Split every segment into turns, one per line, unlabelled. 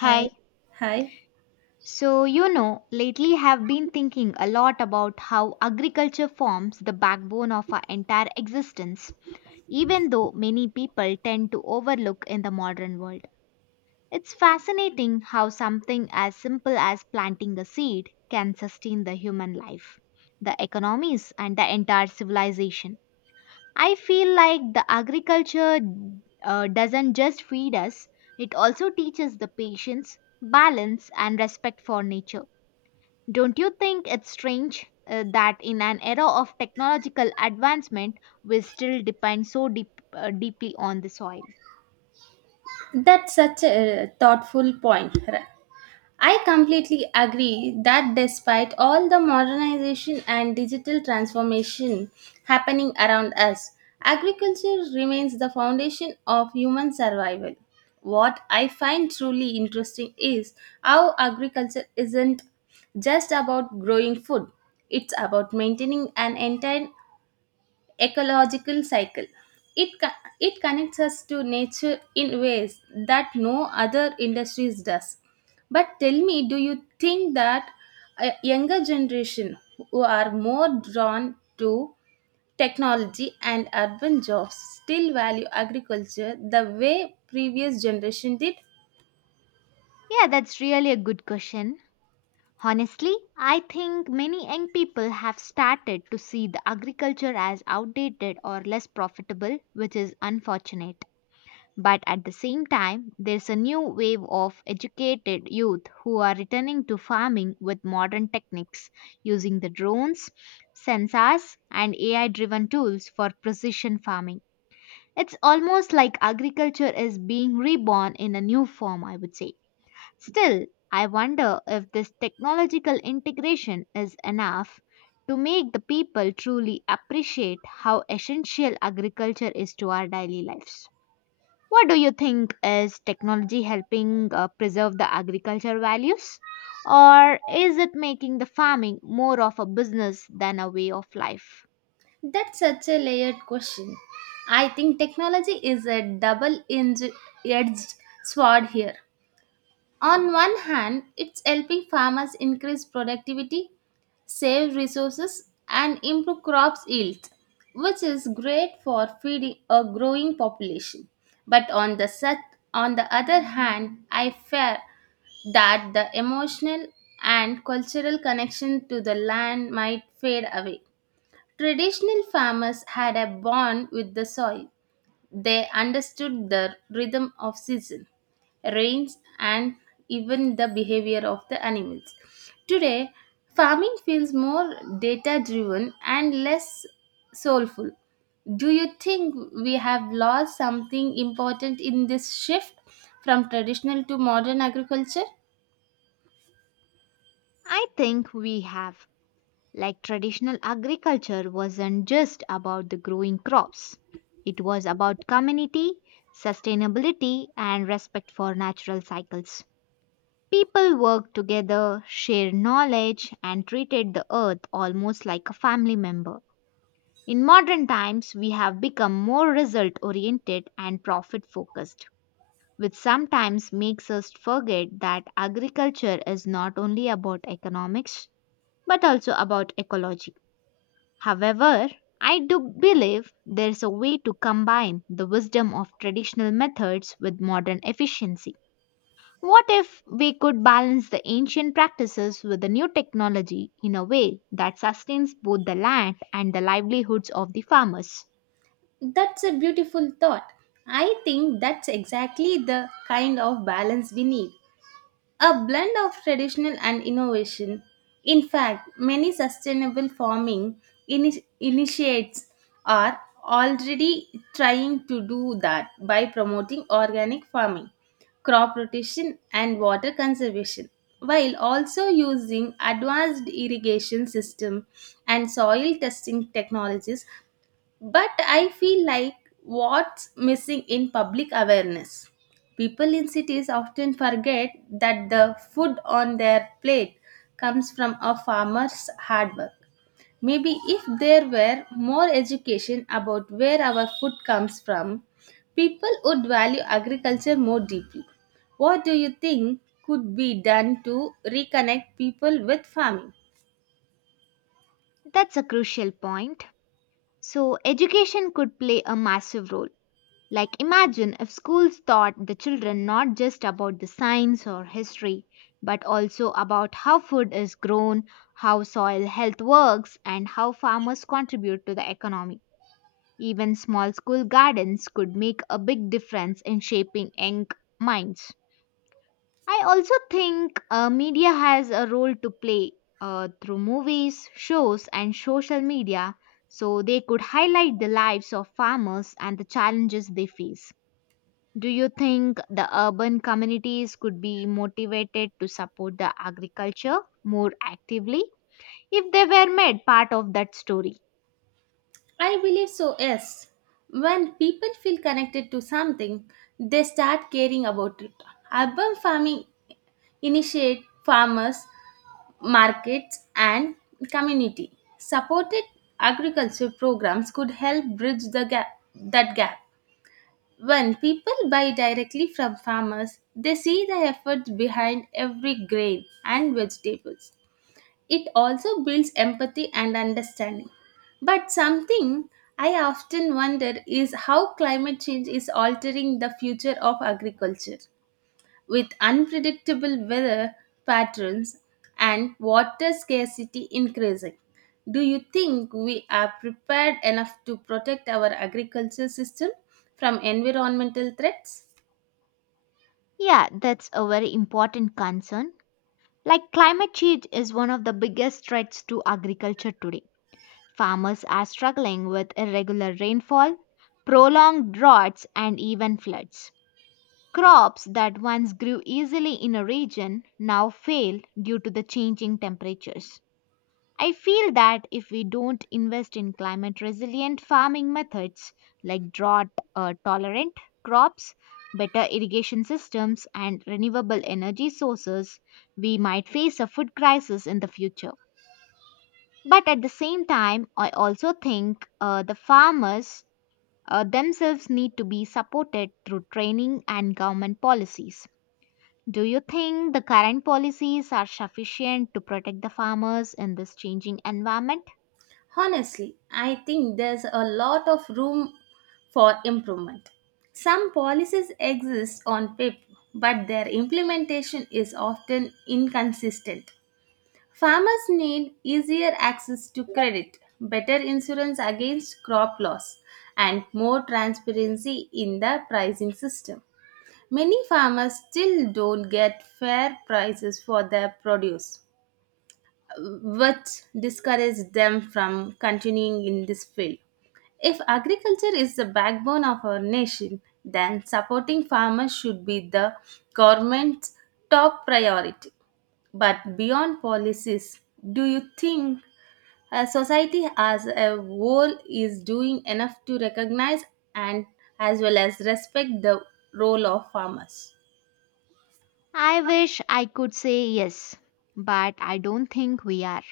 Hi. Hi.
So, you know, lately have been thinking a lot about how agriculture forms the backbone of our entire existence, even though many people tend to overlook in the modern world. It's fascinating how something as simple as planting a seed can sustain the human life, the economies, and the entire civilization. I feel like the agriculture doesn't just feed us, it also teaches the patience, balance, and respect for nature. Don't you think it's strange that in an era of technological advancement, we still depend so deeply on the soil?
That's such a thoughtful point. I completely agree that despite all the modernization and digital transformation happening around us, agriculture remains the foundation of human survival. What I find truly interesting is how agriculture isn't just about growing food, it's about maintaining an entire ecological cycle. It connects us to nature in ways that no other industries does. But tell me, do you think that a younger generation who are more drawn to technology and urban jobs still value agriculture the way previous generation did?
Yeah, that's really a good question. Honestly, I think many young people have started to see the agriculture as outdated or less profitable, which is unfortunate. But at the same time, there's a new wave of educated youth who are returning to farming with modern techniques using the drones, sensors, and AI driven tools for precision farming. It's almost like agriculture is being reborn in a new form, I would say. Still, I wonder if this technological integration is enough to make the people truly appreciate how essential agriculture is to our daily lives. What do you think is technology helping preserve the agriculture values? Or is it making the farming more of a business than a way of life?
That's such a layered question. I think technology is a double edged sword here. On one hand, it's helping farmers increase productivity, save resources, and improve crops yield, which is great for feeding a growing population. But on the set, On the other hand, I fear that the emotional and cultural connection to the land might fade away. Traditional farmers had a bond with the soil, they understood the rhythm of season, rains, and even the behavior of the animals. Today, farming feels more data driven and less soulful. Do you think we have lost something important in this shift from traditional to modern agriculture?
I think we have. Like traditional agriculture wasn't just about the growing crops, it was about community, sustainability, and respect for natural cycles. People worked together, shared knowledge, and treated the earth almost like a family member. In modern times, we have become more result oriented and profit focused, which sometimes makes us forget that agriculture is not only about economics but also about ecology. However, I do believe there's a way to combine the wisdom of traditional methods with modern efficiency. What if we could balance the ancient practices with the new technology in a way that sustains both the land and the livelihoods of the farmers?
That's a beautiful thought. I think that's exactly the kind of balance we need. A blend of traditional and innovation. In fact, many sustainable farming initiates are already trying to do that by promoting organic farming, crop rotation, and water conservation, while also using advanced irrigation system and soil testing technologies, but I feel like what's missing in public awareness. People in cities often forget that the food on their plate comes from a farmer's hard work. Maybe if there were more education about where our food comes from, people would value agriculture more deeply. What do you think could be done to reconnect people with farming?
That's a crucial point. So, education could play a massive role. Like, imagine if schools taught the children not just about the science or history, but also about how food is grown, how soil health works, and how farmers contribute to the economy. Even small school gardens could make a big difference in shaping young minds. I also think media has a role to play through movies, shows, and social media so they could highlight the lives of farmers and the challenges they face. Do you think the urban communities could be motivated to support the agriculture more actively if they were made part of that story?
I believe so, yes. When people feel connected to something, they start caring about it. Urban farming initiate farmers, markets, and community. Supported agriculture programs could help bridge that gap. When people buy directly from farmers, they see the effort behind every grain and vegetables. It also builds empathy and understanding. But something I often wonder is how climate change is altering the future of agriculture. With unpredictable weather patterns and water scarcity increasing, do you think we are prepared enough to protect our agriculture system from environmental threats?
Yeah, that's a very important concern. Like climate change is one of the biggest threats to agriculture today. Farmers are struggling with irregular rainfall, prolonged droughts, and even floods. Crops that once grew easily in a region now fail due to the changing temperatures. I feel that if we don't invest in climate resilient farming methods like drought tolerant crops, better irrigation systems, and renewable energy sources, we might face a food crisis in the future. But at the same time, I also think the farmers themselves need to be supported through training and government policies. Do you think the current policies are sufficient to protect the farmers in this changing environment?
Honestly, I think there's a lot of room for improvement. Some policies exist on paper, but their implementation is often inconsistent. Farmers need easier access to credit, better insurance against crop loss, and more transparency in the pricing system. Many farmers still don't get fair prices for their produce, which discourages them from continuing in this field. If agriculture is the backbone of our nation, then supporting farmers should be the government's top priority. But beyond policies, do you think, society as a whole is doing enough to recognize and as well as respect the role of farmers?
I wish I could say yes, but I don't think we are.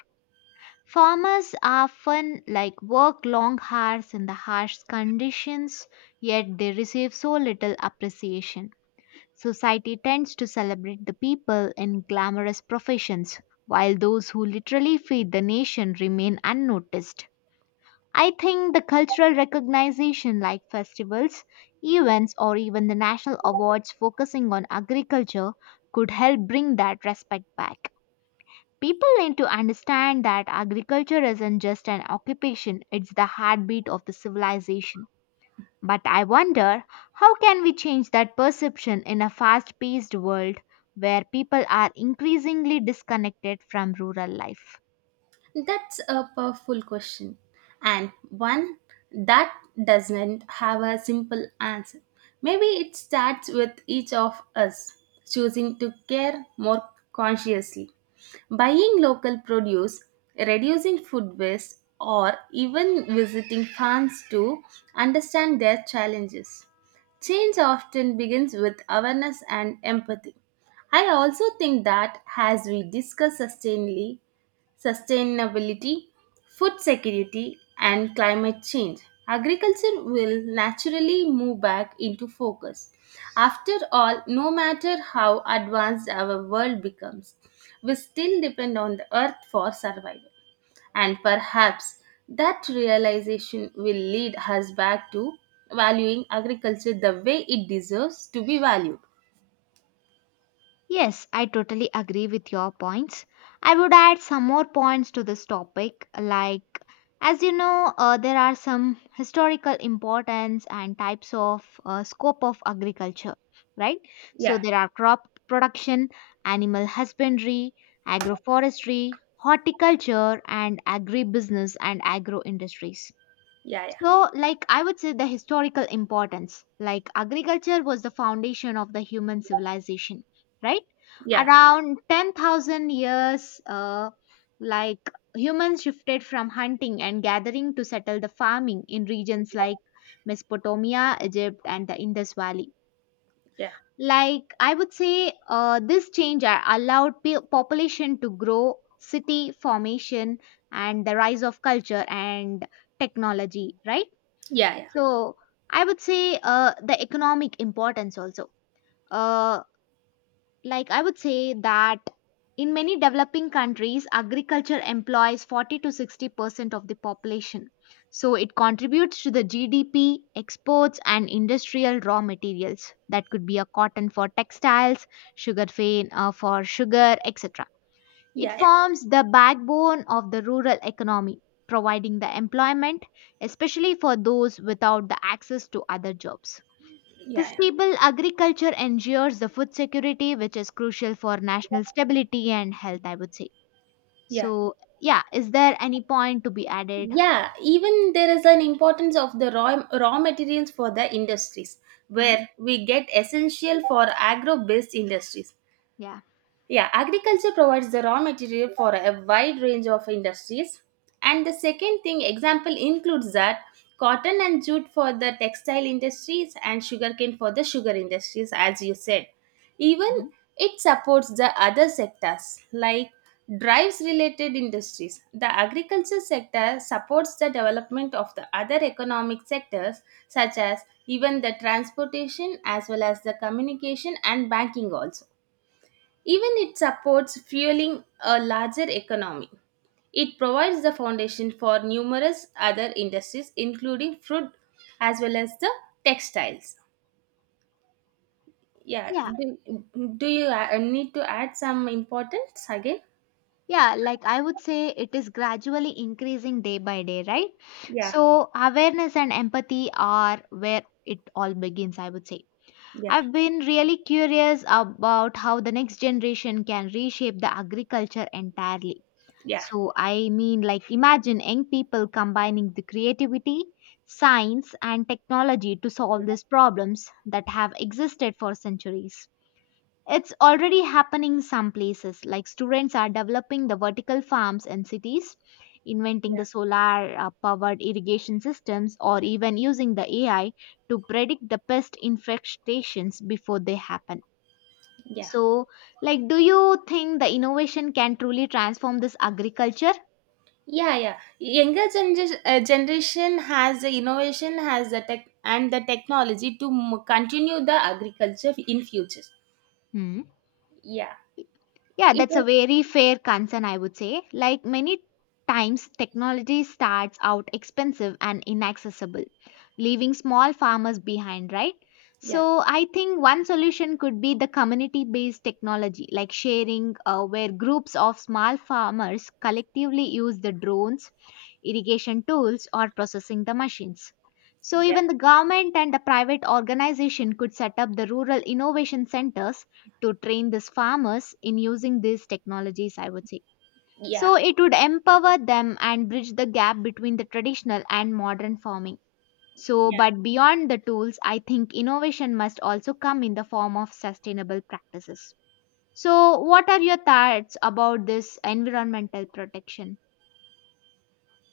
Farmers often like work long hours in the harsh conditions, yet they receive so little appreciation. Society tends to celebrate the people in glamorous professions, while those who literally feed the nation remain unnoticed. I think the cultural recognition like festivals, events, or even the national awards focusing on agriculture could help bring that respect back. People need to understand that agriculture isn't just an occupation, it's the heartbeat of the civilization. But I wonder how can we change that perception in a fast-paced world where people are increasingly disconnected from rural life?
That's a powerful question, and one that doesn't have a simple answer. Maybe it starts with each of us choosing to care more consciously, buying local produce, reducing food waste, or even visiting farms to understand their challenges. Change often begins with awareness and empathy. I also think that as we discuss sustainability, food security, and climate change, agriculture will naturally move back into focus. After all, no matter how advanced our world becomes, we still depend on the earth for survival. And perhaps that realization will lead us back to valuing agriculture the way it deserves to be valued.
Yes, I totally agree with your points. I would add some more points to this topic, like, as you know, there are some historical importance and types of scope of agriculture, right? So
Yeah,
there are crop production, animal husbandry, agroforestry, horticulture, and agribusiness and agro industries.
yeah,
So, like, I would say the historical importance. Like, agriculture was the foundation of the human civilization, right?
yeah,
Around 10,000 years, like, humans shifted from hunting and gathering to settle the farming in regions like Mesopotamia, Egypt, and the Indus Valley.
yeah, yeah,
Like, I would say this allowed population to grow, city formation, and the rise of culture and technology, right?
yeah, yeah,
So I would say the economic importance also. Uh, like I would say that in many developing countries, agriculture employs 40 to 60% of the population. So it contributes to the GDP, exports, and industrial raw materials. That could be a cotton for textiles, sugarcane for sugar, etc. It
yeah, yeah,
forms the backbone of the rural economy, providing the employment, especially for those without the access to other jobs. The
yeah, yeah.
stable agriculture ensures the food security, which is crucial for national stability and health, I would say.
Yeah.
So, yeah, is there any point to be added?
Yeah, even there is an importance of the raw materials for the industries
Hmm?
where we get essential for agro based industries.
Yeah.
Yeah, agriculture provides the raw material for a wide range of industries. And the second thing example includes that cotton and jute for the textile industries and sugarcane for the sugar industries as you said. Even
Mhm.
it supports the other sectors like drives related industries. The agriculture sector supports the development of the other economic sectors such as even the transportation as well as the communication and banking also even it supports fueling a larger economy. It provides the foundation for numerous other industries, including fruit as well as the textiles. Yeah,
Yeah.
do, do you need to add some importance again?
Yeah, like I would say, it is gradually increasing day by day, right?
Yeah,
So, awareness and empathy are where it all begins, I would say.
yeah,
I've been really curious about how the next generation can reshape the agriculture entirely.
yeah,
So, I mean, like, imagine young people combining the creativity, science, and technology to solve these problems that have existed for centuries. It's already happening some places, like students are developing the vertical farms in cities, inventing the solar powered irrigation systems, or even using the AI to predict the pest infestations before they happen.
yeah.
So, like, do you think the innovation can truly transform this agriculture?
Yeah, yeah. Younger generation has the innovation, has the tech and the technology to continue the agriculture in future.
Hmm.
Yeah,
Yeah,
it
that's a
is.
very fair concern, I would say. Like many times, technology starts out expensive and inaccessible, leaving small farmers behind, right?
Yeah,
So, I think one solution could be the community based technology, like sharing, where groups of small farmers collectively use the drones irrigation tools, or processing the machines. So
yeah,
even the government and the private organization could set up the rural innovation centers to train these farmers in using these technologies, I would say.
yeah.
So it would empower them and bridge the gap between the traditional and modern farming. So,
Yeah.
but beyond the tools, I think innovation must also come in the form of sustainable practices. So, what are your thoughts about this environmental protection?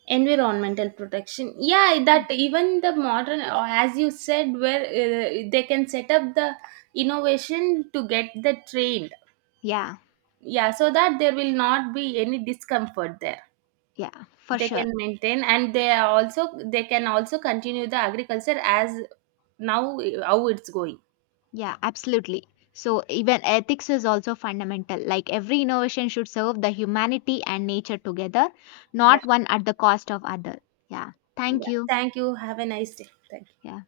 Environmental protection, yeah,
No.
that even the modern, or as you said, where they can set up the innovation to get the trained,
Yeah,
yeah, so that there will not be any discomfort there,
yeah, for
they
sure.
can maintain and they are also they can also continue the agriculture as now, how it's going.
Yeah, absolutely. So, even ethics is also fundamental. Like, every innovation should serve the humanity and nature together,
Yeah.
not one at the cost of other. Yeah, thank
Yeah,
you.
thank you, have a nice day, thank you.
Yeah,